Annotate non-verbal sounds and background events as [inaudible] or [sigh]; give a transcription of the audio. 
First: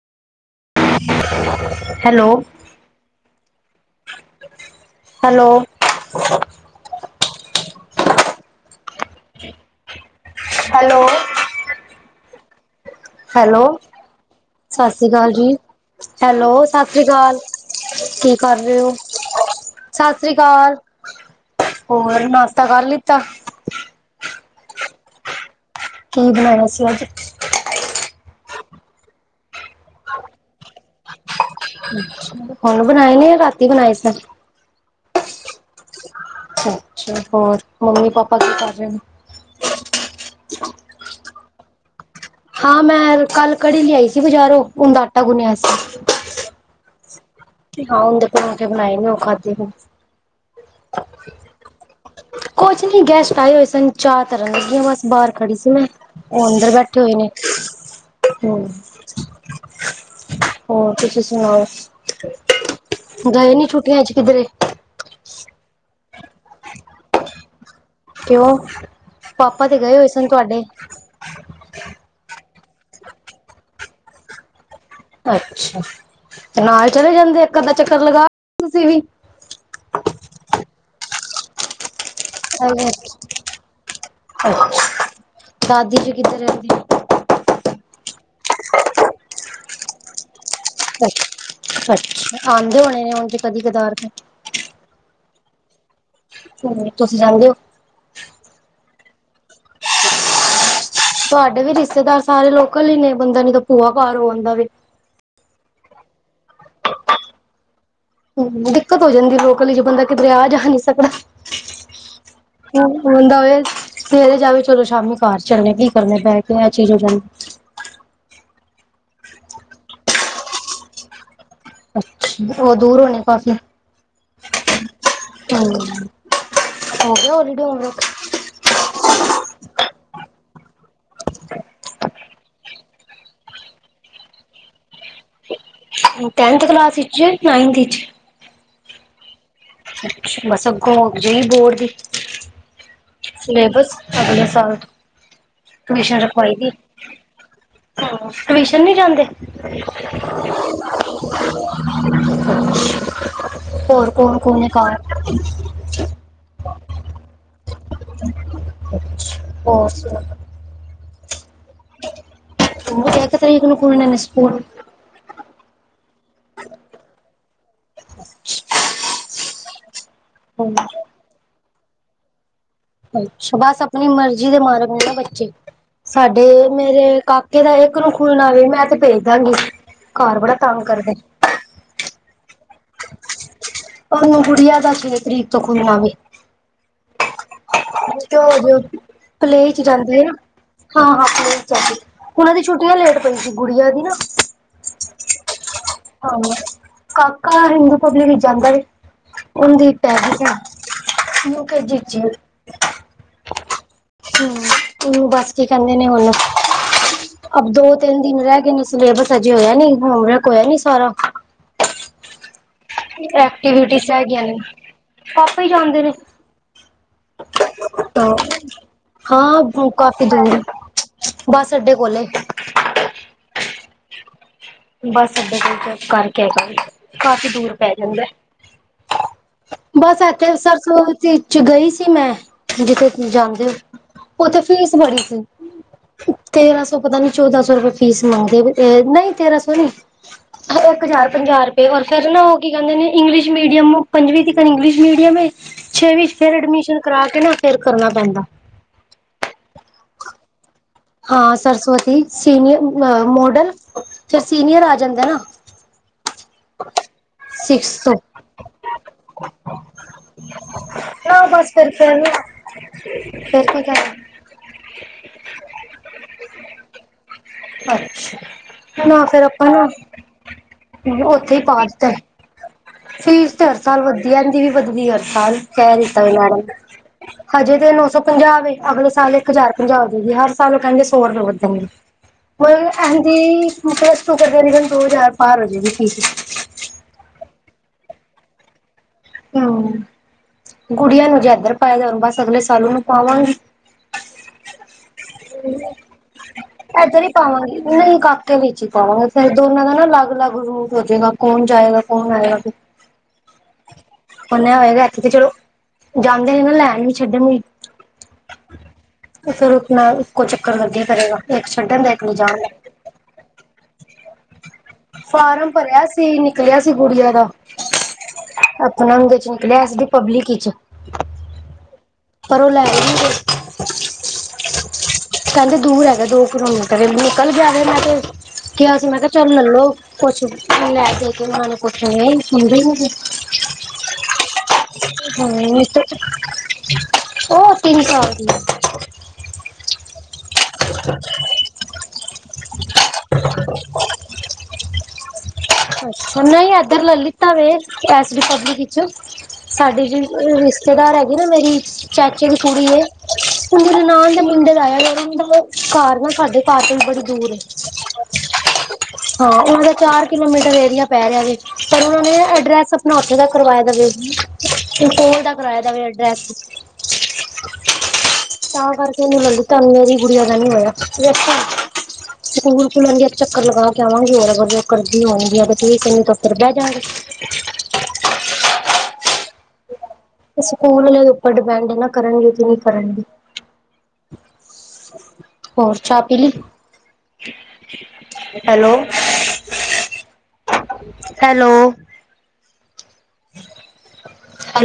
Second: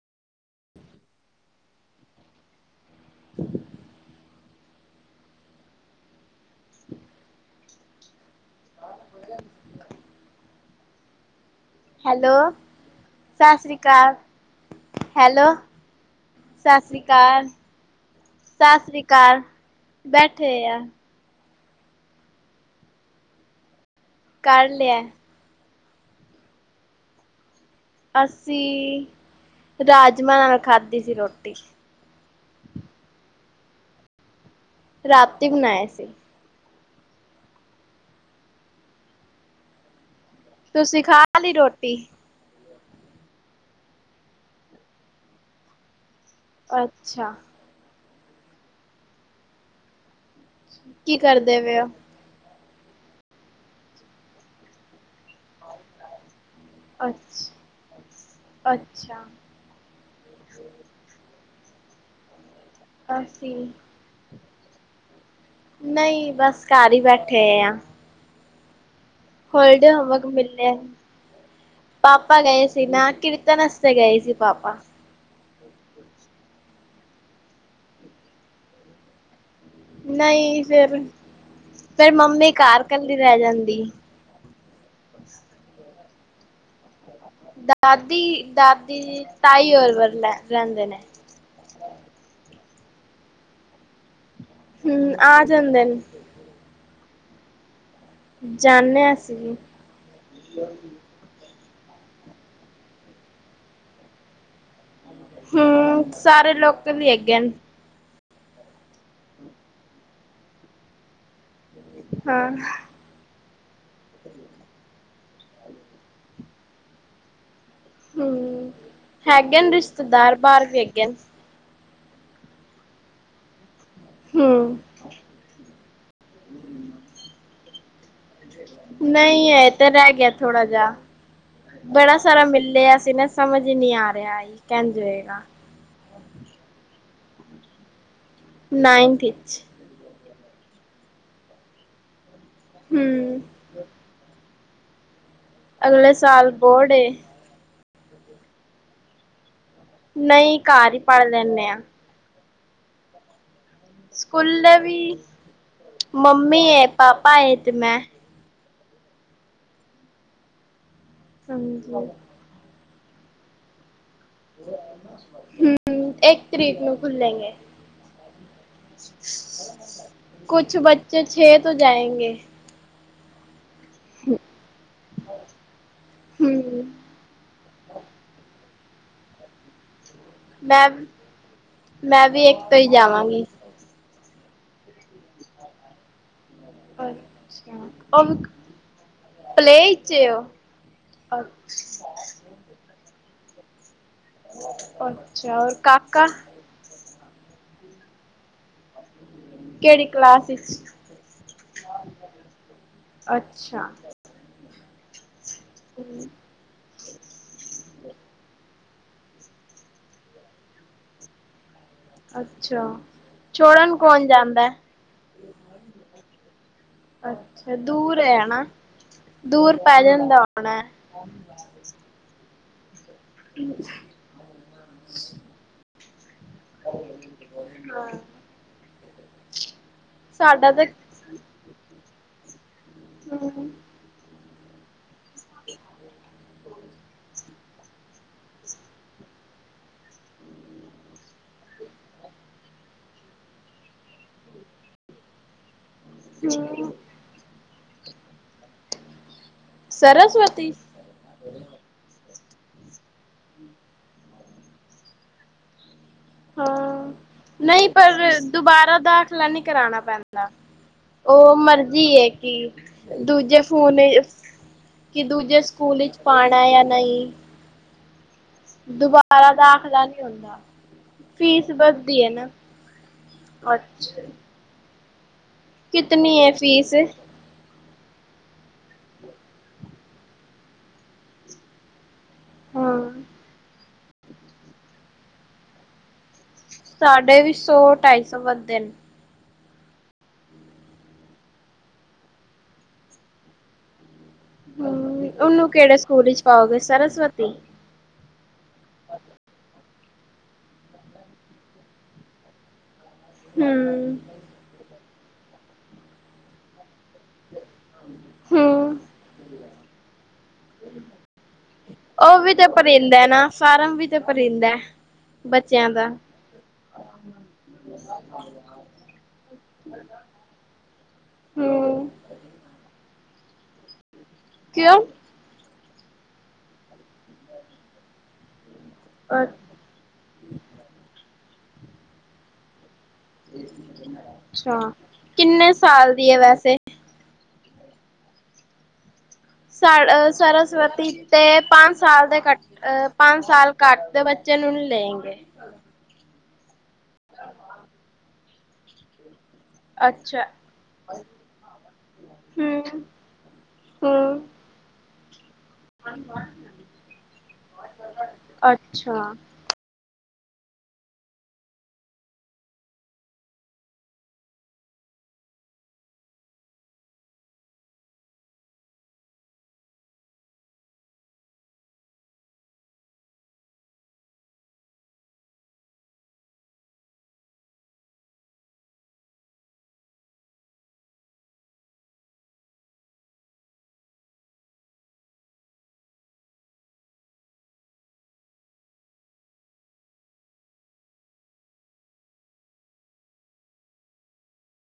Hello, ਆਸਾ। Hello, hello, hello Sat Sri hello ਅਕਾਲ। ਸਤਿ ਸ਼੍ਰੀ ਅਕਾਲ hello ਜੀ, hello Sat Sri ਅਕਾਲ। ਕੀ ਕਰ ਸਤਿ ਰਹੇ ਹੋ? ਸ੍ਰੀ ਅਕਾਲ ਸਤਿ ਸ੍ਰੀ ਬੈਠੇ ਅਕਾਲ। ਆ ਹੋਰ ਨਾਸ਼ਤਾ ਕਰ ਲਿਤਾ? ਕਰ ਲਿਆ। ਕੀ ਬਣਾਇਆ ਸੀ ਅੱਜ? ਅਸੀਂ ਰਾਜਮਾਂ ਨਾਲ ਖਾਧੀ ਸੀ ਰੋਟੀ। ਹੁਣ ਬਣਾਏ ਨੇ ਰਾਤੀ ਬਣਾਏ ਸੀ। ਰਾਤੀ ਬਣਾਏ ਸੀ। ਹੋਰ ਮੰਮੀ ਪਾਪਾ ਕੀ ਕਰ ਰਹੇ ਨੇ? ਤੁਸੀਂ ਖਾ ਲਈ ਰੋਟੀ? ਹਾਂ ਮੈਂ ਕੱਲ ਕੜੀ ਲਿਆਈ ਸੀ, ਬਜ਼ਾਰੋਂ ਔਦਾ ਆਟਾ ਗੁਨਿਆ ਸੀ । ਅੱਛਾ, ਹਾਂ ਔਦੇ ਪਰੌਂਠੇ ਬਣਾਏ ਨੇ ਉਹ ਖਾਧੇ ਫ ਕੀ ਕਰਦੇ ਪਏ ਔ? ਕੁਝ ਨੀ ਗੈਸਟ ਆਏ ਹੋਏ ਸਨ, ਚਾਹ ਤਰਨ ਲੱਗੀ ਆਂ ਬਸ ਬਾਹਰ ਖੜੀ ਸੀ ਮੈਂ। ਉਹ ਅੰਦਰ ਬੈਠੇ ਹੋਏ ਨੇ। ਅੱਛਾ ਹੂੰ ਅੱਛਾ ਹੋਰ ਤੁਸੀਂ ਸੁਣਾਓ? ਅਸੀਂ ਗਏ ਨੀ ਛੁੱਟੀਆਂ ਚ ਕਿੱਧਰੇ? ਨਹੀਂ ਬਸ ਘਰ ਹੀ ਬੈਠੇ ਆ, ਕਿਉਂ ਪਾਪਾ ਤੇ ਹੋਲੀਡੇ ਗਏ ਹੋਏ ਹੋਮਵਰਕ ਸਨ ਤੁਹਾਡੇ? ਮਿਲਿਆ ਪਾਪਾ ਗਏ ਸੀ ਨਾ, ਕੀਰਤਨ ਆਸਤੇ ਗਏ ਸੀ ਪਾਪਾ, ਅੱਛਾ, ਤੇ ਨਾਲ ਚਲੇ ਜਾਂਦੇ ਇੱਕ ਅੱਧਾ ਚੱਕਰ ਲਗਾ ਤੁਸੀਂ ਵੀ ਨਹੀਂ ਫਿਰ, ਫੇਰ ਮੰਮੀ ਘਰ ਕੱਲੀ ਰਹਿ ਜਾਂਦੀ। ਦਾਦੀ ਜੀ ਕਿੱਧਰ ਦੀ ਸਿਆਣਪ ਨਾਲ ਹੀ ਹੋ। ਦਾਦੀ-ਦਾਦੀ, ਤਾਈ ਔਰਰ ਬਰਲਾ ਅੱਛਾ, ਆਦੇ ਹੋਣੇ ਨੇ ਔ ਵੀ ਕਦੀ ਕਦਾਨ, ਹੂੰ ਆ ਜਾਂਦੇ ਨੇ, ਤੁਸੀਂ ਜਾਂਦੇ ਔ? ਜਾਨੇ ਆ ਅਸੀ ਵੀ, ਤੁਹਾਡੇ ਵੀ ਰਿਸ਼ਤੇਦਾਰ ਸਾਰੇ ਲੋਕਲ ਹੀ ਨੇ ਬੰਦਾ ਨੀ ਤਾਂ ਭੂਆ ਘਰ ਹੋ ਆਦਾ ਵੇ। ਹਮ ਸਾਰੇ ਲੋਕਲ ਹੀ ਹੈਗੇ ਨ। ਹਮ ਦਿੱਕਤ ਹੋ ਜਾਂਦੀ ਲੋਕਲ ਇਚ ਬੰਦਾ ਕਿਧਰੇ ਆ ਜਾ ਨੀ ਸਕਦਾ। ਹਾਂ ਹ ਹੁੰਦਾ ਵੇ ਸਵੇਰੇ ਜਾਵੇ ਚਲੋ ਸ਼ਾਮੀ ਕਾਰ ਚੱਲਨੇ ਕੀ ਕਰਨਾ ਬਹਿ ਕੇ ਇਹ ਚੀਜ਼ ਹੋ ਜਾ ਹਮ ਹੈਗੇ ਰਿਸ਼ਤੇਦਾਰ ਬਾਹਰ ਵੀ ਹੈਗੇ। ਅੱ ਉਹ ਦੂਰ ਹੋਣੇ ਕਾਫੀ। ਹਮ। ਹਮ ਹੋ ਗਿਆ ਹੋਲੀਡੇ ਹੋਮਵਰਕ? ਨਹੀਂ ਹੈ ਤਾਂ ਰਹਿ ਗਿਆ ਥੋੜਾ ਜਾ। ਬੜਾ ਸਾਰਾ ਮਿਲਿਆ ਸੀ ਨਾ ਸਮਝ ਹੀ ਨਹੀਂ ਆ ਰਿਹਾ ਸੀ ਕਿੰਜ ਹੋਏਗਾ। ਟੈਨਥ [unintelligible] ਨਾਇੰਥ ਇਚ। ਬਸ ਅੱਗੋਂ ਜਿਹੀ ਬੋਰਡ ਦੀ ਹੂੰ ਸਿਲੇਬਸ ਅਗਲੇ ਸਾਲ। ਅਗਲੇ ਟਊਸ਼ਨ ਸਾਲ ਰਖਵਾਈ ਦੀ, ਬੋਰਡ ਏ। ਟਵੀਸ਼ਨ ਨੀ ਜਾਂਦੇ? ਨਹੀਂ ਘਰ ਹੀ ਪੜ੍ਹ ਲੈਨੇ ਆ। ਹਮ। ਸਕੂਲੇ ਵੀ ਮੰਮੀ ਹੈ ਪਾਪਾ ਤੇ ਮੈਂ। ਹੋਰ ਸੁ ਹਾਂਜੀ। ਤੇ ਇੱਕ ਤਾਰੀਕ ਨੂੰ ਖੁੱਲਣੇ ਨੇ ਸ ਹਮ ਇੱਕ ਤਰੀਕ ਨੂੰ ਖੁਲੇਗੇ। ਕੁਛ ਬੱਚੇ ਛੇ ਤੋਂ ਜਾਏਂਗੇ। ਅੱਛਾ ਬਸ ਆਪਣੀ ਮਰਜ਼ੀ ਦੇ ਮਾਲਕ ਨੇ ਬੱਚੇ ਸਾਡੇ ਮੇਰੇ ਕਾ ਇਦਾ ਇੱਕ ਨੂੰ ਖੁੱਲਣਾ ਵੀ ਮੈਂ ਤੇ ਭੇਜ ਦਾਂਗੀ। ਘਰ ਬੜਾ ਤੰਗ ਮੈਂ, ਕਰਦੇ ਮੈਂ ਵੀ ਇੱਕ ਤੋਂ ਹੀ ਜਾਵਾਂਗੀ। ਉਹਨੂੰ ਗੁੜੀਆਂ ਦਾ ਛੇ ਤਰੀਕ ਤੋਂ ਖੁੱਲਣਾ ਵੀ। ਅੱਛਾ ਉਹ। ਜੋ ਪਲੇ ਚ ਜਾਂਦੀ ਹੈ ਨਾ ਹਾਂ-ਹਾਂ ਪਲੇ ਚ ਜਾਂਦੀ ਉਹਨਾਂ ਦੀ ਛੁੱਟੀਆਂ ਲੇਟ ਪਈ ਸੀ ਗੁੜੀਆਂ ਦੀ ਨਾ। ਅੱਛਾ ਔਰ ਕਾਕਾ? ਹਾਂ ਕਾਕਾ ਹਿੰਦੂ ਪਬਲਿਕ ਵਿੱਚ ਜਾਂਦਾ ਵੇ ਉਹਦੀ ਕਿਹੜੀ ਪੈ ਕਲਾਸ ਵਿੱਚ ਯੂਕੇਜੀ ਇਚ ਏ ਹਾਂ। ਅੱਛਾ ਹਮ ਬਸ ਕੀ ਕਹਿੰਦੇ ਨੇ ਹੁਨ ਅਬ ਦੋ ਤਿੰਨ ਦਿਨ ਰਹਿ ਗਏ ਨੇ ਸ ਸਿਲੇਬਸ ਅਜੇ ਹੋਇਆ ਨੀ ਹੋਮਵਰਕ ਹੋਇਆ ਨੀ ਸਾਰਾ। ਅੱਛਾ ਛੋੜਨ ਐਕਟੀਵਿਟੀਜ਼ ਰਹਿ ਕੌਣ ਗਈਆਂ ਨੇ ਜਾਂਦਾ। ਪਾਪਾ ਹੀ ਜਾਂਦੇ ਨੇ ਅੱਛਾ ਦੂਰ ਆ ਨਾ। ਦੂਰ ਹਾਂ ਪੈ ਕਾਫੀ ਜਾਂਦਾ ਦੂਰ ਆ ਹੋਣਾ ਬਸ ਅੱਡੇ ਕੋਲ ਏ। ਬਸ ਅੱਡੇ ਕੋਲ ਕਰਕੇ ਜਾ ਕਾਫੀ ਦੂਰ ਪੈ ਜਾਂਦਾ। ਹਾਂ ਬਸ ਇੱਥੇ ਸਾਡਾ ਤਾਂ ਸਰਸਵਤੀ ਚ ਗਈ ਸੀ ਮੈਂ, ਜਿੱਥੇ ਤੁ ਹੂੰ ਜਾਂਦੇ ਹੋ। ਉੱਥੇ ਫੀਸ ਬੜੀ ਸੀ। ਤੇਰਾਂ ਸੌ ਪਤਾ ਨੀ ਚੌਦਾਂ ਸੌ ਰੁਪਏਆ ਫੀਸ ਮੰਗਦੇ ਨਹੀਂ ਤੇਰਾਂ ਸੌ ਇੱਕ ਹਜ਼ਾਰ ਪੰਜਾਹ ਰੁਪਏ ਔਰ ਫੇਰ ਨਾ ਉਹ ਕੀ ਕਹਿੰਦੇ ਨੇ ਇੰਗਲਿਸ਼ ਮੀਡੀਅਮ ਪੰਜਵੀ ਤਿਕਨ ਇੰਗਲਿਸ਼ ਮੀਡੀਅਮ ਏ। ਛੇਵ ਚ ਫੇਰ ਹੂੰ ਐਡਮਿਸ਼ਨ ਕਰਾ ਕੇ ਨਾ ਫੇਰ ਕਰਨਾ ਪੈਂਦਾ। ਸਰਸਵਤੀ? ਹਾਂ ਸਰਸਵਤੀ। ਸੀਨੀਅਰ ਮੋਡਲ ਫਿਰ ਸੀਨੀਅਰ ਆ ਜਾਂਦਾ ਨਾ। ਹਮ ਨਹੀਂ ਸਿਕਸ ਪਰ ਤੋਂ ਦੁਬਾਰਾ ਦਾਖਲਾ ਨਹੀਂ ਕਰਾਣਾ ਪੈਂਦਾ। ਨਾ ਉਹ ਬਸ ਫਿਰ ਮਰਜੀ ਫਿਰ ਹੈ ਕਿ ਦੂਜੇ ਫਿਰ ਕੀ ਫੋਨ ਕਰ ਕਿ ਦੂਜੇ ਸਕੂਲ ਚ ਪਾਣਾ ਯਾ ਨਹੀਂ। ਅੱਛਾ, ਨਾ ਫੇਰ ਦੁਬਾਰਾ ਆਪਾਂ ਨਾ ਦਾਖਲਾ ਨਹੀਂ ਹੁੰਦਾ ਉੱਥੇ ਈ ਫੀਸ ਪਾ ਦਿਤੇ ਵੱਧਦੀ ਹੈ ਨਾ ਫੀਸ ਤੇ ਹਰ ਸਾਲ ਅੱਛਾ ਵਧਦੀ ਏੰਦੀ ਵੀ ਵਧਦੀ ਹਰ ਸਾਲ। ਕਹਿ ਦਿੱਤਾ ਵੇ ਕਿਤਨੀ ਹੈ ਮੈਡਮ ਫੀਸ ਹਜੇ ਤੇਨੂੰ ੳ ਪੰਜਾਹ ਵੇ ਅਗਲੇ ਸਾਲ ਏਕ ਹਜਾਰ ਪੰਜਾਹ ਹੋ ਜੇ ਗੀ ਹਰ ਸਾਲ ਉਹ ਕਹਿੰਦੇ ਸੌ ਰੁਪਏ ਵਧਣਗੇ ਮ ਹਾਂ ਏਹਿੰਦੀ ਪਲੱਸ ਟੂ ਕਰ ਤਕਰੀਬਨ ਦੋ ਹਜ਼ਾਰ ਪਾਰ ਹੋ ਜੇਗੀ ਫੀਸ ਸਾਢੇ ਵੀ ਸੌ ਢਾਈ ਸੌ ਵੱਦੇ ਨੇ [inaudible] ਗੁੜੀਆਂ ਨੂੰ ਜੇ ਏਧਰ ਪਾਇਆ ਦੇ ਬਸ ਅਗਲੇ ਸਾਲ ੳਨੂੰ ਪਾਵਾਂਗੀ ਹਾਂ ਏਧਰ ਈ ਪਾਵਾਂਗੀ ਨਹੀਂ ਕਾਕੇ ਵਿੱਚ ਈ ਪਾਵਾਂਗੇ ਫੇਰ ਦੋਨਾਂ ਦਾ ਨਾ ਲੱਗ ਲੱਗ ਰੂਟ ਹੋ ਜੇਗਾ ਕੌਨ ਜਾਏਗਾ ਕੌਨ ਆਏਗਾ ਫ ਹਮ ਤੇ ਚਲੋ, ਜਾਂਦੇ ਨੇ ਨਾ ਲੈਣ ਵੀ ਛੱਡਣ ਵੀ ਹਮ ਤੇ ਫਿਰ ਅਪਨਾ ਇੱਕੋ ਚੱਕਰ ਲੱਗਿਆ ਕਰੇਗਾ ਇੱਕ ਛੱਡਣ ਦਾ ਇੱਕ ਲਿਜਾਣ ਦਾ ਹੇ ਨਾ ਫਾਰਮ ਵੀ ਤੇ ਭਰੀਂਦੇ ਫਾਰਮ ਬੱਚਿਆਂ ਭਰਿਆ ਦਾ ਅਪਨਾ ੳਨਦੇ ਚ ਨਿਕਲਿਆ ਸੀ ਰੀ ਪਬਲਿਕ ਚ ਹਮ ਪਰ ਉਹ ਲੈ ਈ ਨੀ ਰੇ ਕਿਉਂ ਕਹਿੰਦੇ ਦੂਰ ਹੈਗੇ ਦੋ ਕਰੋਨਾ ਕ ਨਿਕਲ ਗਿਆ ਮੈਂ ਤੇ ਕਿਹਾ ਸੀਂ ਮੈਂ ਕਿਹਾ ਚਲ ਲੈਲੋ, ਕੁੱਛ ਲੈ ਕੇ [unintelligible] ਨੂੰ ਪੁੱਛ ਆ ਸੁਣਦੇ ਈ ਨੀ ਅੱਛਾ ਕਿੰਨੇ ਸੀ ਸਾਲ ਦੀ ਹੈ ਵੈਸੇ [unintelligible] ਉਹ ਤਿੰਨ ਸੌ ਦੀ ਸਾ ਸਰਸਵਤੀ ਚ ਤੇ ਪੰਜ ਸਾਲ ਦੇ ਘਟੋ ਪੰਜ ਸਾਲ ਘੱਟ ਦੇ ਬੱਚੇ ਨੂੰ ਨਹੀਂ ਲੈਣਗੇ ਹ ਅੱਛਾ ਨਹੀਂ ਏਧਰ ਲੈ ਲਿੱਤਾ ਵੇ ਏਸ ਡੀ ਪਬਲਿਕ ਇਚ ਸਾਡੀੇ ਜੇੜੀ ਅੱਛਾ ਰਿਸ਼ਤੇਦਾਰ ਹੈਗੀ ਨਾ ਮੇਰੀ ਚਾਚੇ ਦੀ ਕੁੜੀ ਏ ਹੂੰ ਉਨਦੇ ਨਨਾਨ ਦੇ ਹੂੰ ਮੁ ਪਿੰਡ ਲਾਇਆ ਫੇਰ ੳਹ ਘਰ ਨਾ ਸਾਡੇ ਘਰ ਤੋਂ ਬੜੀ ਦੂਰ ਏ, ਅੱਛਾ ਹਾਂ ਉਹਨਾਂ ਦੇ ਚਾਰ ਕਿਲੋਮੀਟਰ ਏਰੀਆ ਪੈ ਰਿਹਾ ਵਿਚ ਪਰ ਉਹਨਾਂ ਨੇ ਐਡਰੈਸ ਅਪਨਾ ਉੱਥੇ ਦਾ ਕਰਵਾਇਆ ਦੇਵੇ ਹੁਨ ਕੋਲ ਦਾ ਕਰਆ ਦਾਵੇ ਅਡਰੈਸ ਹ ਤਾਂ ਕਰਕੇ ਨੀ ਮਿਲਦੀ ਤੁਹਾਨੂੰ ਮੇਰੀ ਗੁੜੀਆ ਦਾ ਨਹੀਂ ਹੋਇਆ ਸਕੂਲ ਖੁੱਲਨਗੇ ਇੱਕ ਚੱਕਰ ਲਗਾ ਕੇ ਆਵਾਂਗੀ, ਹੋਰ ਅਗਰ ਉਹ ਕਰਦੀ ਹੋਨਗੀਆ ਤੇ ਠੀਕ ਏ ਨਹੀਂ ਤਾਂ ਫਿਰ ਬਹਿ ਜਾਂਗੇ। ਮ ਸਕੂਲ ਆਲੇਆ ਦੇ ਉੱਪਰ ਡਿਪੈਂਡ ਏ ਨਾ, ਕਰਨਗੇ ਕਿ ਨਹੀਂ ਕਰਨਗੇ। ਹ ਹੋਰ, ਚਾਹ ਪੀਲੀ? ਹੈਲੋ ਹੈਲੋ ਹੈਲ